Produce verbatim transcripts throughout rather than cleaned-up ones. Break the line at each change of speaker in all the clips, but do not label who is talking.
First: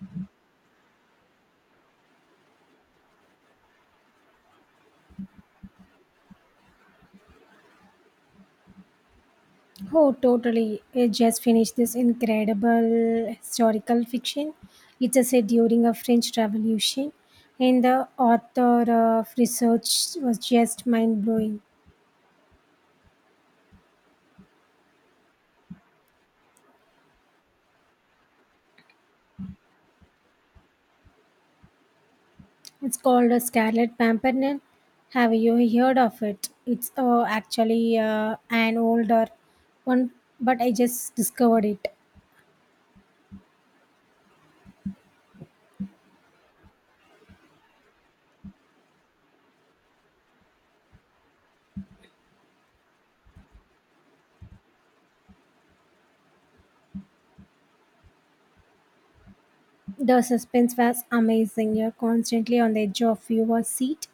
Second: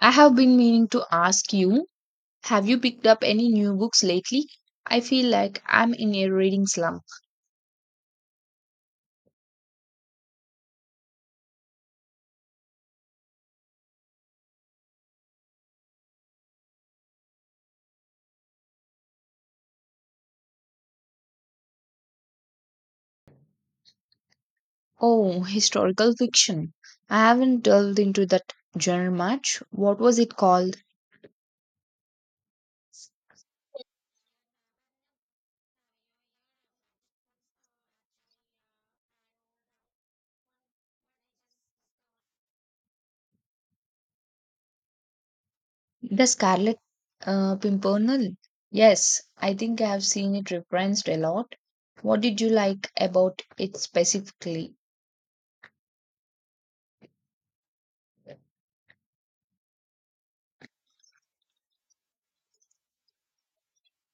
I have been meaning to ask you, have you picked up any new books lately? I feel like I'm in a reading slump.
Oh, totally. I just finished this incredible historical fiction. It's a set during a French Revolution, and the author of research was just mind blowing.
Oh, historical fiction. I haven't delved into that genre much. What was it called?
It's called a Scarlet Pimpernel. Have you heard of it? It's uh, actually uh, an older one, but I just discovered it.
The Scarlet uh, Pimpernel. Yes, I think I have seen it referenced a lot. What did you like about it specifically?
The suspense was amazing. You're constantly on the edge of your seat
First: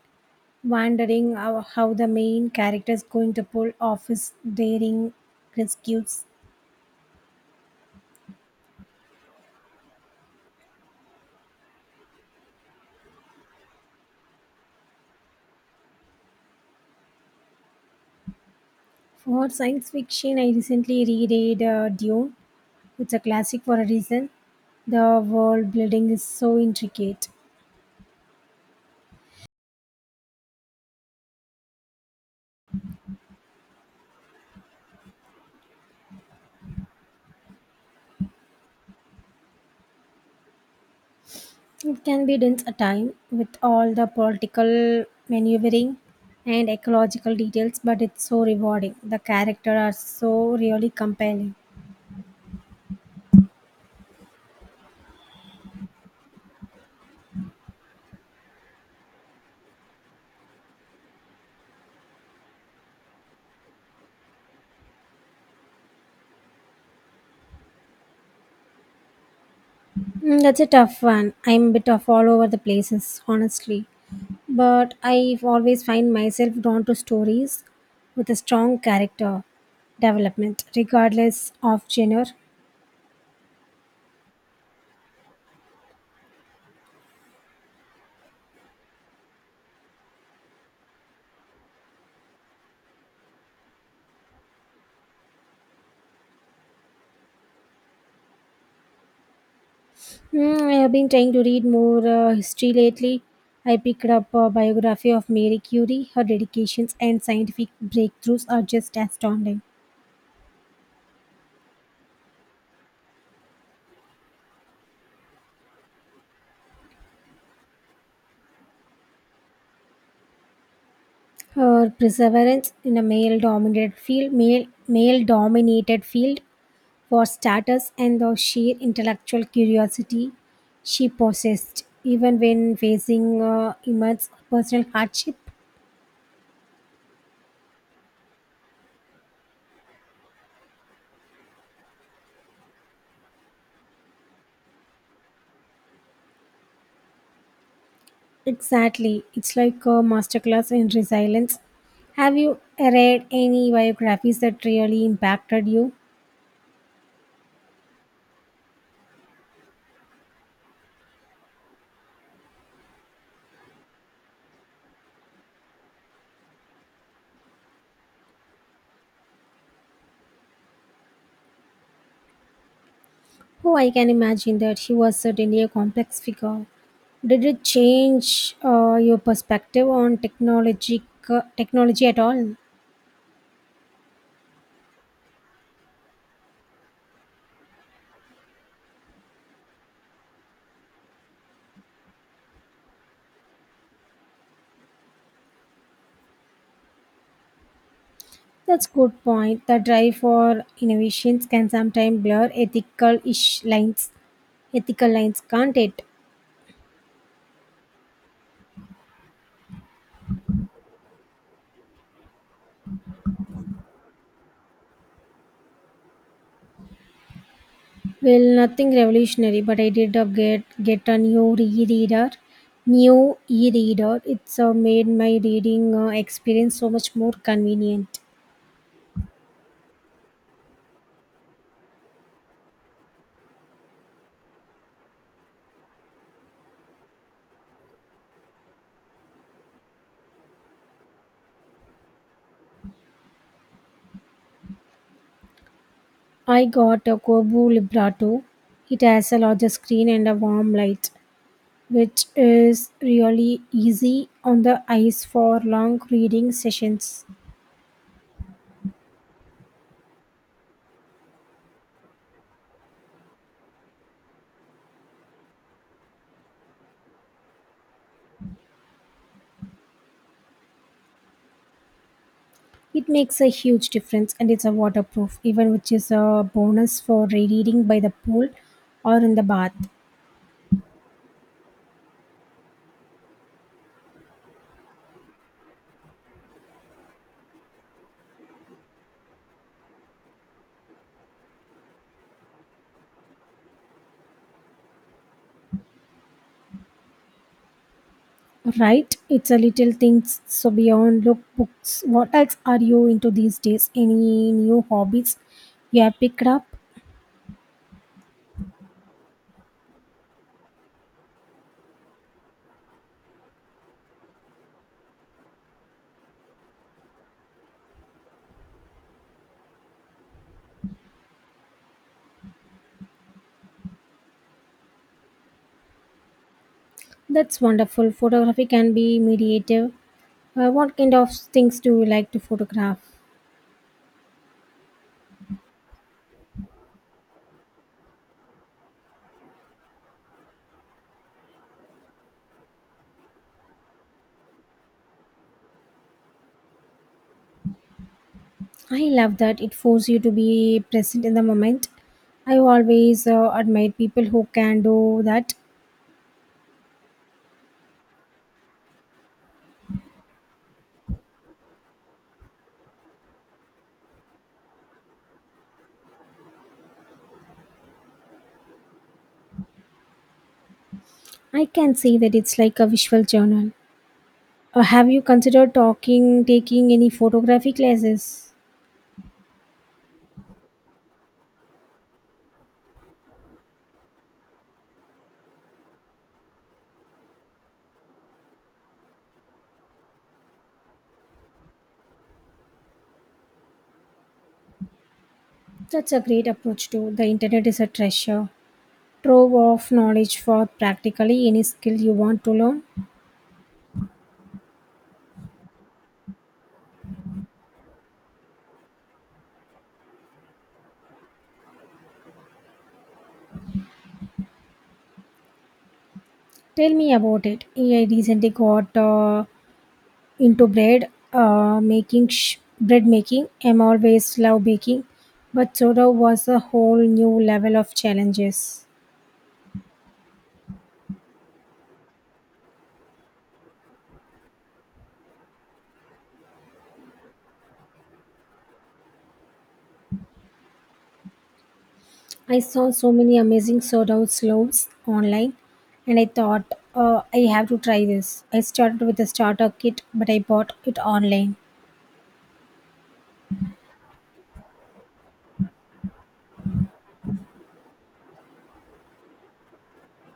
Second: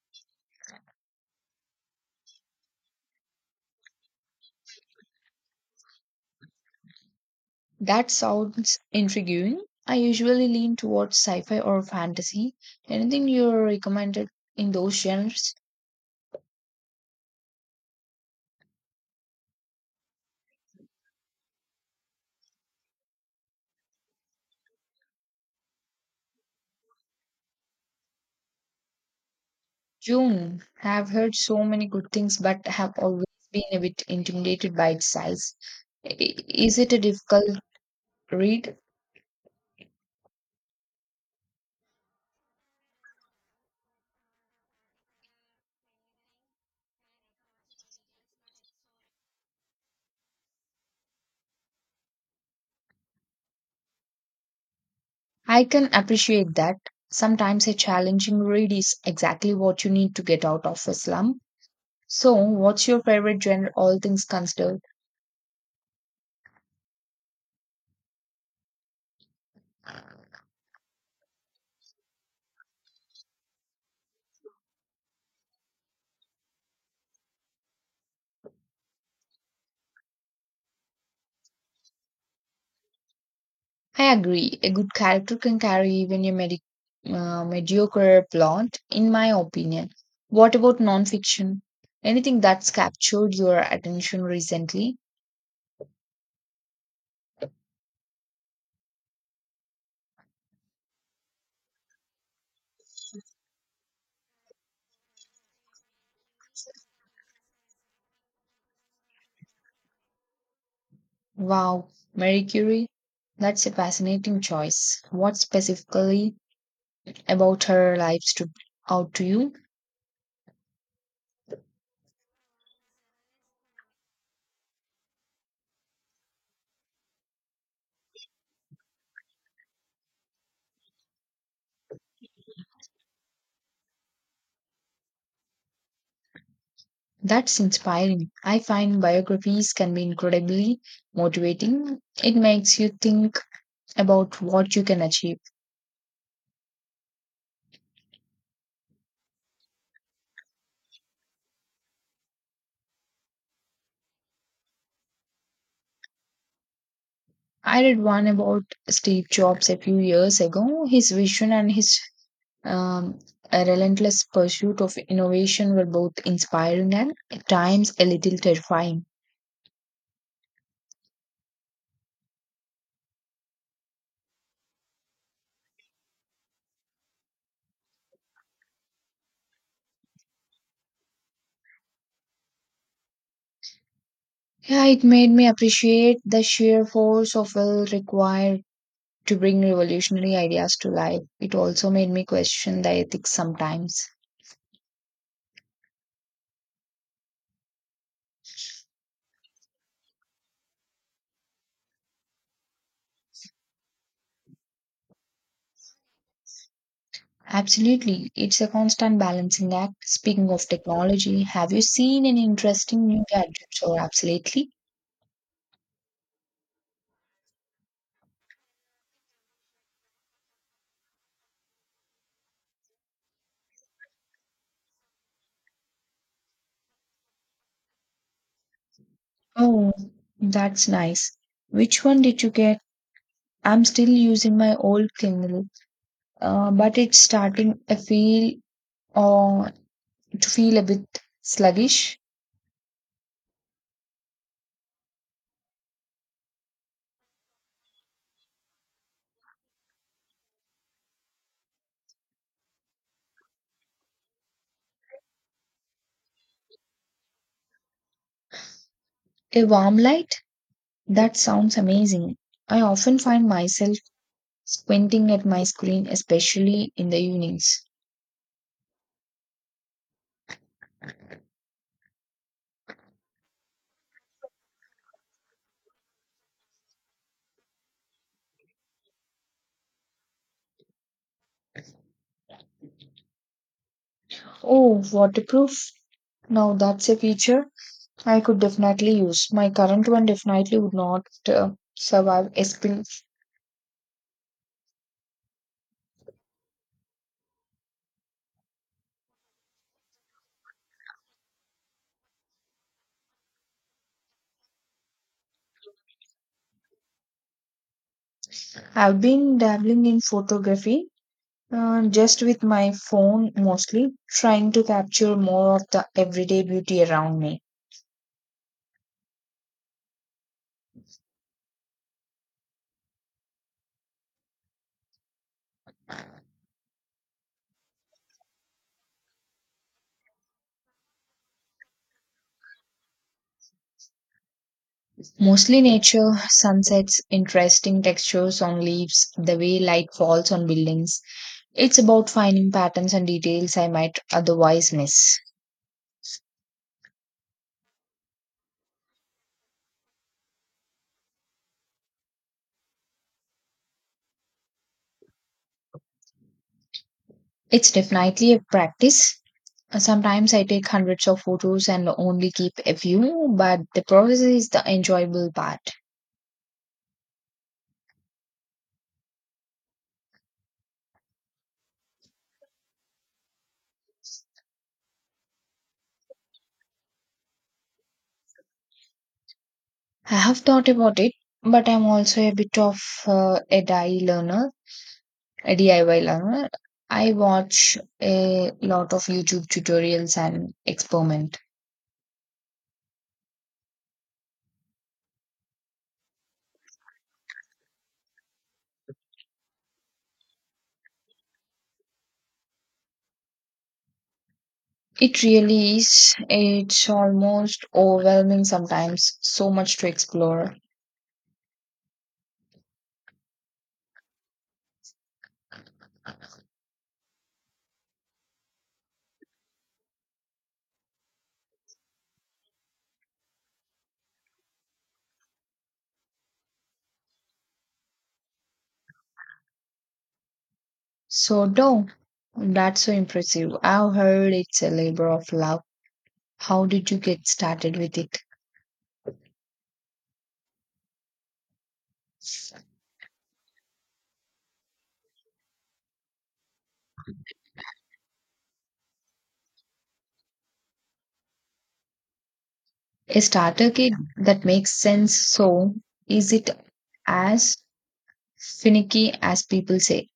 wondering how, how the main character is going to pull off his daring rescues.
That sounds intriguing. I usually lean towards sci fi or fantasy. Anything you recommended in those genres?
For science fiction, I recently reread uh, Dune. It's a classic for a reason. The world building is so intricate.
June. Have heard so many good things, but have always been a bit intimidated by its size. I- Is it a difficult read?
It can be dense at time with all the political maneuvering and ecological details, but it's so rewarding. The characters are so really compelling.
I can appreciate that. Sometimes a challenging read is exactly what you need to get out of a slump. So, what's your favorite genre, all things considered?
Mm, That's a tough one. I'm a bit of all over the places, honestly. But I always find myself drawn to stories with a strong character development, regardless of genre.
I agree. A good character can carry even a medi- uh, mediocre plot, in my opinion. What about nonfiction? Anything that's captured your attention recently?
Mm, I have been trying to read more uh, history lately. I picked up a biography of Mary Curie. Her dedications and scientific breakthroughs are just astounding.
Wow, Mary Curie? That's a fascinating choice. What specifically about her life stood out to you?
Her perseverance in a male-dominated field, male, male-dominated field for status and the sheer intellectual curiosity she possessed, even when facing uh, immense personal hardship.
That's inspiring. I find biographies can be incredibly motivating. It makes you think about what you can achieve.
Exactly, it's like a masterclass in resilience. Have you read any biographies that really impacted you?
I read one about Steve Jobs a few years ago. His vision and his um, relentless pursuit of innovation were both inspiring and at times a little terrifying.
Oh, I can imagine that she was certainly a complex figure. Did it change uh, your perspective on technology, technology at all?
Yeah, it made me appreciate the sheer force of will required to bring revolutionary ideas to life. It also made me question the ethics sometimes.
That's good point. The drive for innovations can sometimes blur ethical ish lines. Ethical lines, can't it?
Absolutely. It's a constant balancing act. Speaking of technology, have you seen any interesting new gadgets or apps lately?
Well, nothing revolutionary, but I did up get get a new reader, new e-reader. It's uh, made my reading uh, experience so much more convenient.
Oh, that's nice. Which one did you get? I'm still using my old Kindle, uh, but it's starting a feel or to feel a bit sluggish.
I got a Kobo Librato. It has a larger screen and a warm light, which is really easy on the eyes for long reading sessions.
A warm light? That sounds amazing. I often find myself squinting at my screen, especially in the evenings.
It makes a huge difference and it's a waterproof even which is a bonus for reading by the pool or in the bath.
Oh, waterproof? Now that's a feature. I could definitely use. My current one definitely would not uh, survive escape.
Right? It's a little things so beyond look books. What else are you into these days? Any new hobbies you have picked up?
I've been dabbling in photography uh, just with my phone mostly, trying to capture more of the everyday beauty around me.
That's wonderful. Photography can be mediative. Uh, what kind of things do you like to photograph?
Mostly nature, sunsets, interesting textures on leaves, the way light falls on buildings. It's about finding patterns and details I might otherwise miss.
I love that it forces you to be present in the moment. I always uh, admire people who can do that.
It's definitely a practice, sometimes I take hundreds of photos and only keep a few, but the process is the enjoyable part.
I can say that it's like a visual journal. Uh, have you considered talking, taking any photography classes?
I have thought about it, but I'm also a bit of uh, a D I Y learner, a DIY learner. I watch a lot of YouTube tutorials and experiment.
That's a great approach too. The internet is a treasure trove of knowledge for practically any skill you want to learn.
It really is. It's almost overwhelming sometimes, so much to explore.
Tell me about it. I recently got uh, into bread uh, making, sh- bread making. I'm always love baking, but soda was a whole new level of challenges.
So, no, that's so impressive. I've heard it's a labor of love. How did you get started with it?
I saw so many amazing sold out loaves online and I thought, uh, I have to try this. I started with a starter kit, but I bought it online.
A starter kit that makes sense. So, is it as finicky as people say?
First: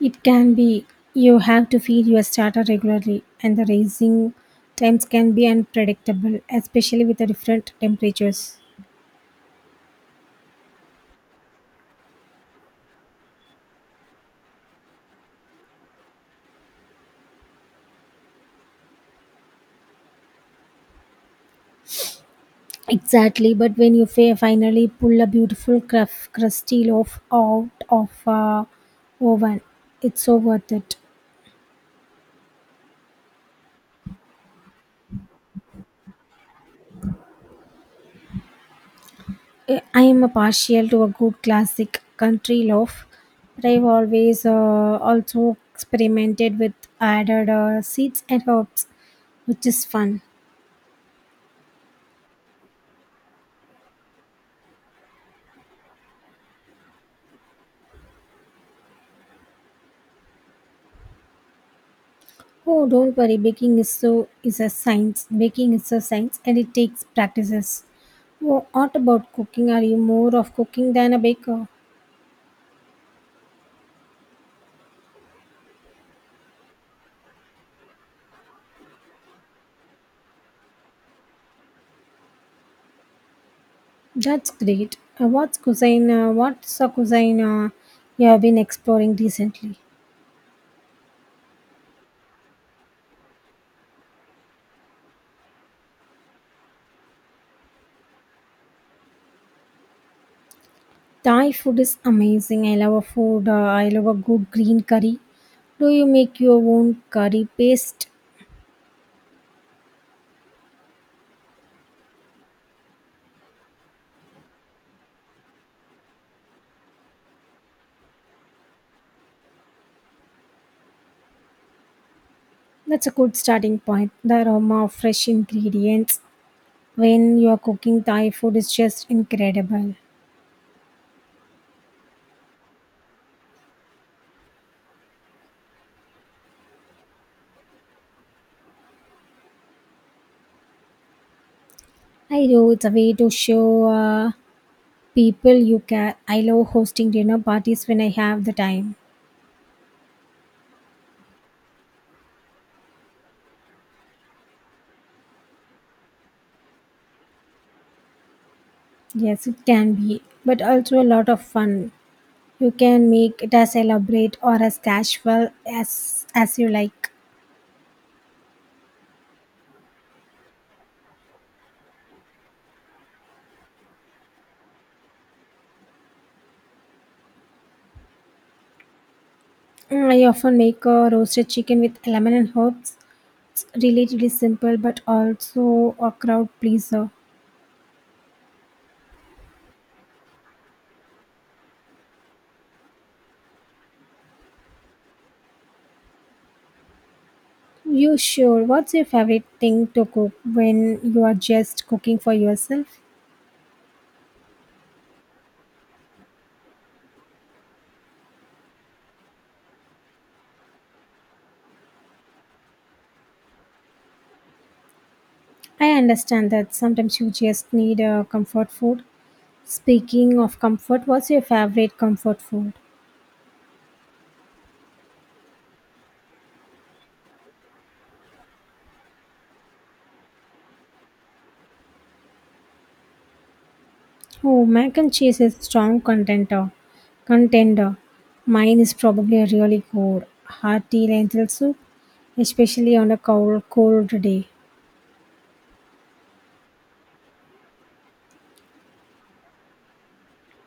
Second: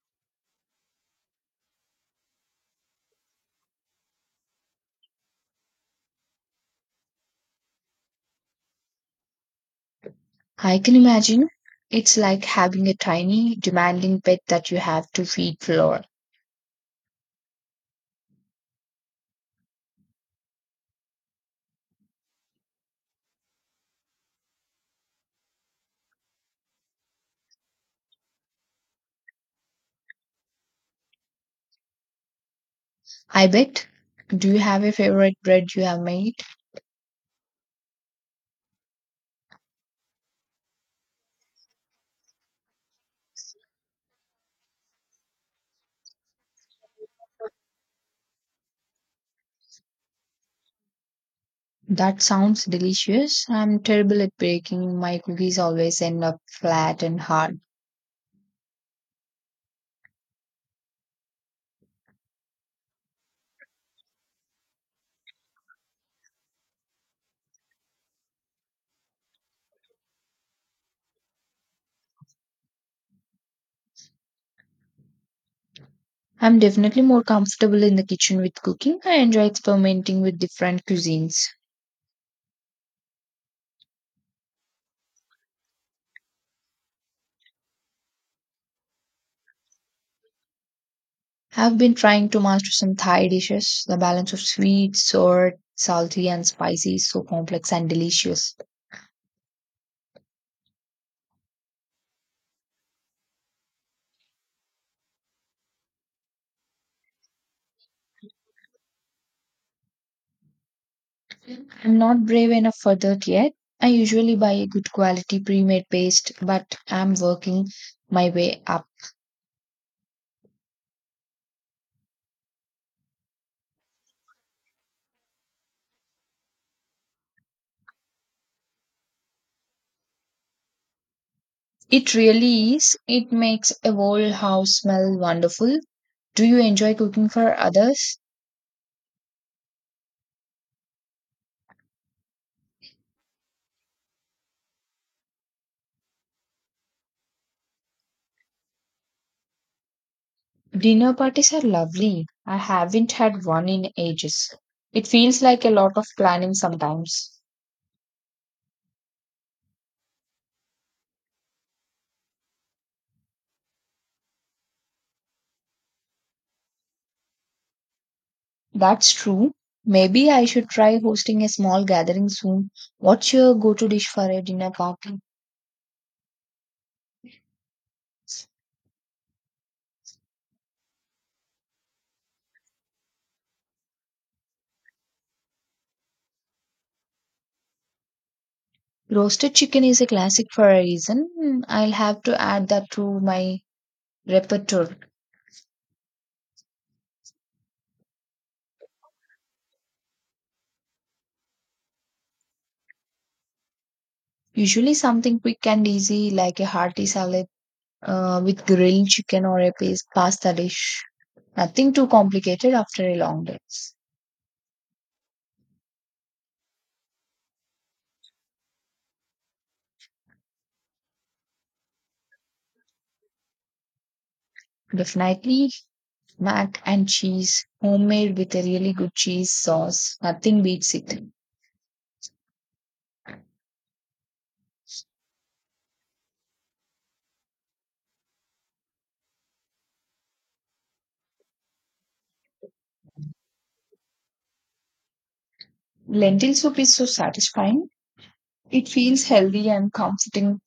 It can be you have to feed your starter regularly, and the raising times can be unpredictable, especially with the different temperatures.
I can imagine. It's like having a tiny, demanding pet that you have to feed floor.
Exactly, but when you fa- finally pull a beautiful cruf- crusty loaf out of uh, oven, it's so worth it.
I bet. Do you have a favorite bread you have made?
Eh, I am a partial to a good classic country loaf, but I've always uh, also experimented with added uh, seeds and herbs, which is fun.
That sounds delicious. I'm terrible at baking. My cookies always end up flat and hard.
Oh, don't worry, baking is so is a science. Baking is a science, and it takes practices. Oh, what about cooking? Are you more of cooking than a baker?
I'm definitely more comfortable in the kitchen with cooking. I enjoy experimenting with different cuisines.
That's great. Uh, what's cuisine? Uh, what's a cuisine uh, you have been exploring recently?
I've been trying to master some Thai dishes. The balance of sweet, sour, salty, and spicy is so complex and delicious.
Thai food is amazing. I love a food. Uh, I love a good green curry. Do you make your own curry paste?
I'm not brave enough for that yet. I usually buy a good quality pre made paste, but I'm working my way up.
That's a good starting point. The aroma of fresh ingredients when you are cooking Thai food is just incredible.
It really is. It makes a whole house smell wonderful. Do you enjoy cooking for others?
I do. It's a way to show uh, people you care. I love hosting dinner parties when I have the time.
Dinner parties are lovely. I haven't had one in ages. It feels like a lot of planning sometimes.
Yes, it can be, but also a lot of fun. You can make it as elaborate or as casual as as you like.
That's true. Maybe I should try hosting a small gathering soon. What's your go to dish for a dinner party?
Mm, I often make a roasted chicken with lemon and herbs. It's relatively simple, but also a crowd pleaser.
Roasted chicken is a classic for a reason. Hmm, I'll have to add that to my repertoire.
You sure? What's your favorite thing to cook when you are just cooking for yourself?
Usually, something quick and easy like a hearty salad uh, with grilled chicken or a pas- pasta dish. Nothing too complicated after a long day.
I understand that sometimes you just need a comfort food. Speaking of comfort, what's your favorite comfort food?
Definitely mac and cheese, homemade with a really good cheese sauce. Nothing beats it.
Oh, mac and cheese is strong contender. Contender. Mine is probably a really good hearty lentil soup, especially on a cold, cold day.
Lentil soup is so satisfying. It feels healthy and comforting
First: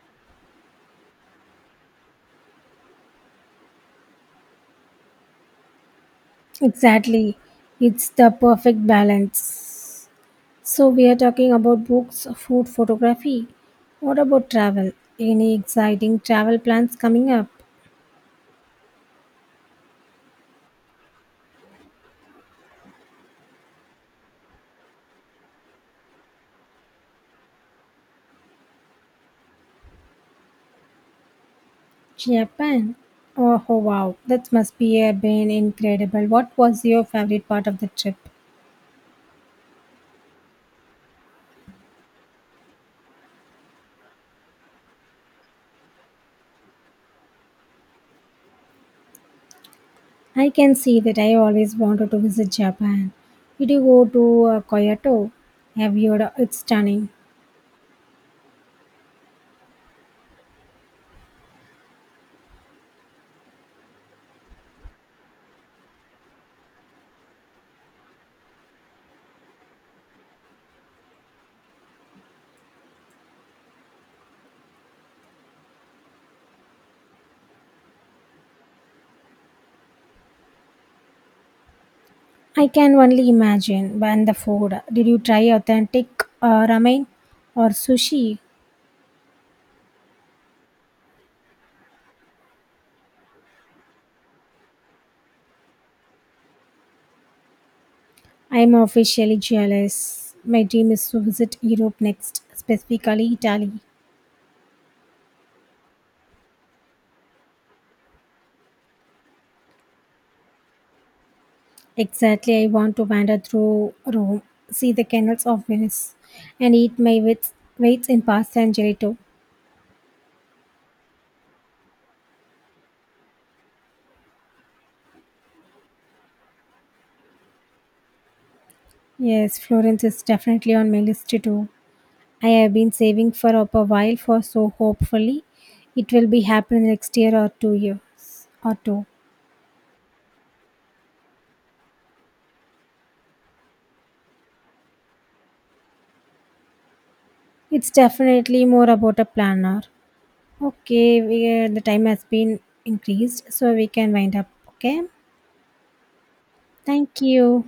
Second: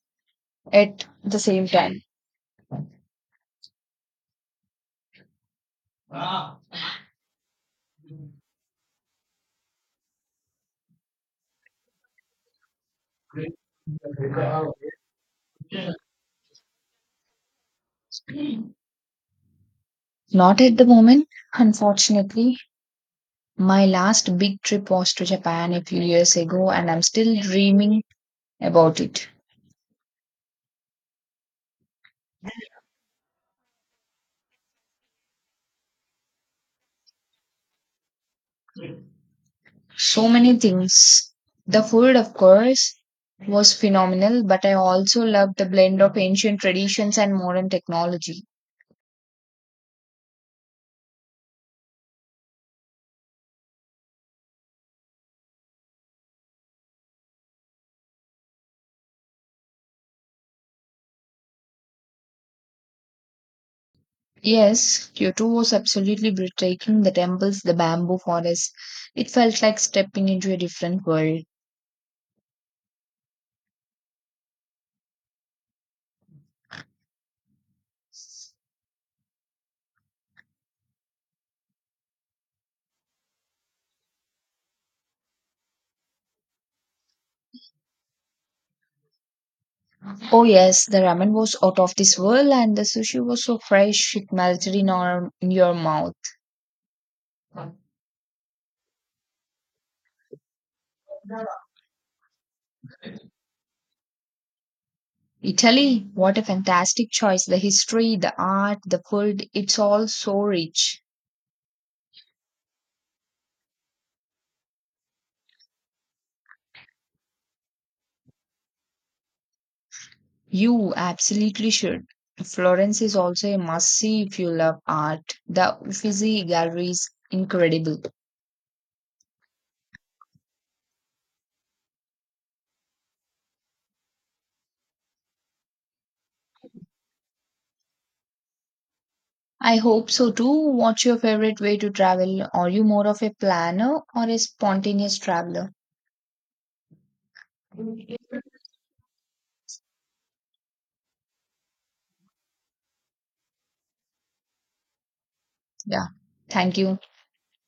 at the same time. Not
Exactly. It's the perfect balance. So, we are talking about books, food, photography. What about travel? Any exciting travel plans coming up?
at the moment, unfortunately. My last big trip was to Japan a few years ago, and I'm still dreaming about it.
Japan? Oh, oh, wow. That must be a been incredible. What was your favorite part of the trip?
So many things. The food, of course, was phenomenal, but I also loved the blend of ancient traditions and modern technology.
I can see that I always wanted to visit Japan. Did you go to uh, Kyoto? Have you heard? It's stunning.
Yes, Kyoto was absolutely breathtaking. The temples, the bamboo forest. It felt like stepping into a different world.
I can only imagine. And the food. Did you try authentic uh, ramen or sushi?
Oh yes, the ramen was out of this world and the sushi was so fresh it melted in, our, in your mouth.
I'm officially jealous. My dream is to visit Europe next, specifically Italy.
Italy, what a fantastic choice. The history, the art, the food, it's all so rich.
Exactly, I want to wander through Rome, see the canals of Venice, and eat my wits- weights in pasta and gelato.
You absolutely should. Florence is also a must see if you love art. The Uffizi Gallery is incredible.
Yes, Florence is definitely on my list to do. I have been saving for up a while for so hopefully it will be happen next year or two years or two.
I hope so too. What's your favorite way to travel? Are you more of a planner or a spontaneous traveler?
It's definitely more about a planner. Okay, we, the time has been increased, so we can wind up. Okay,
Yeah, thank you.
thank you.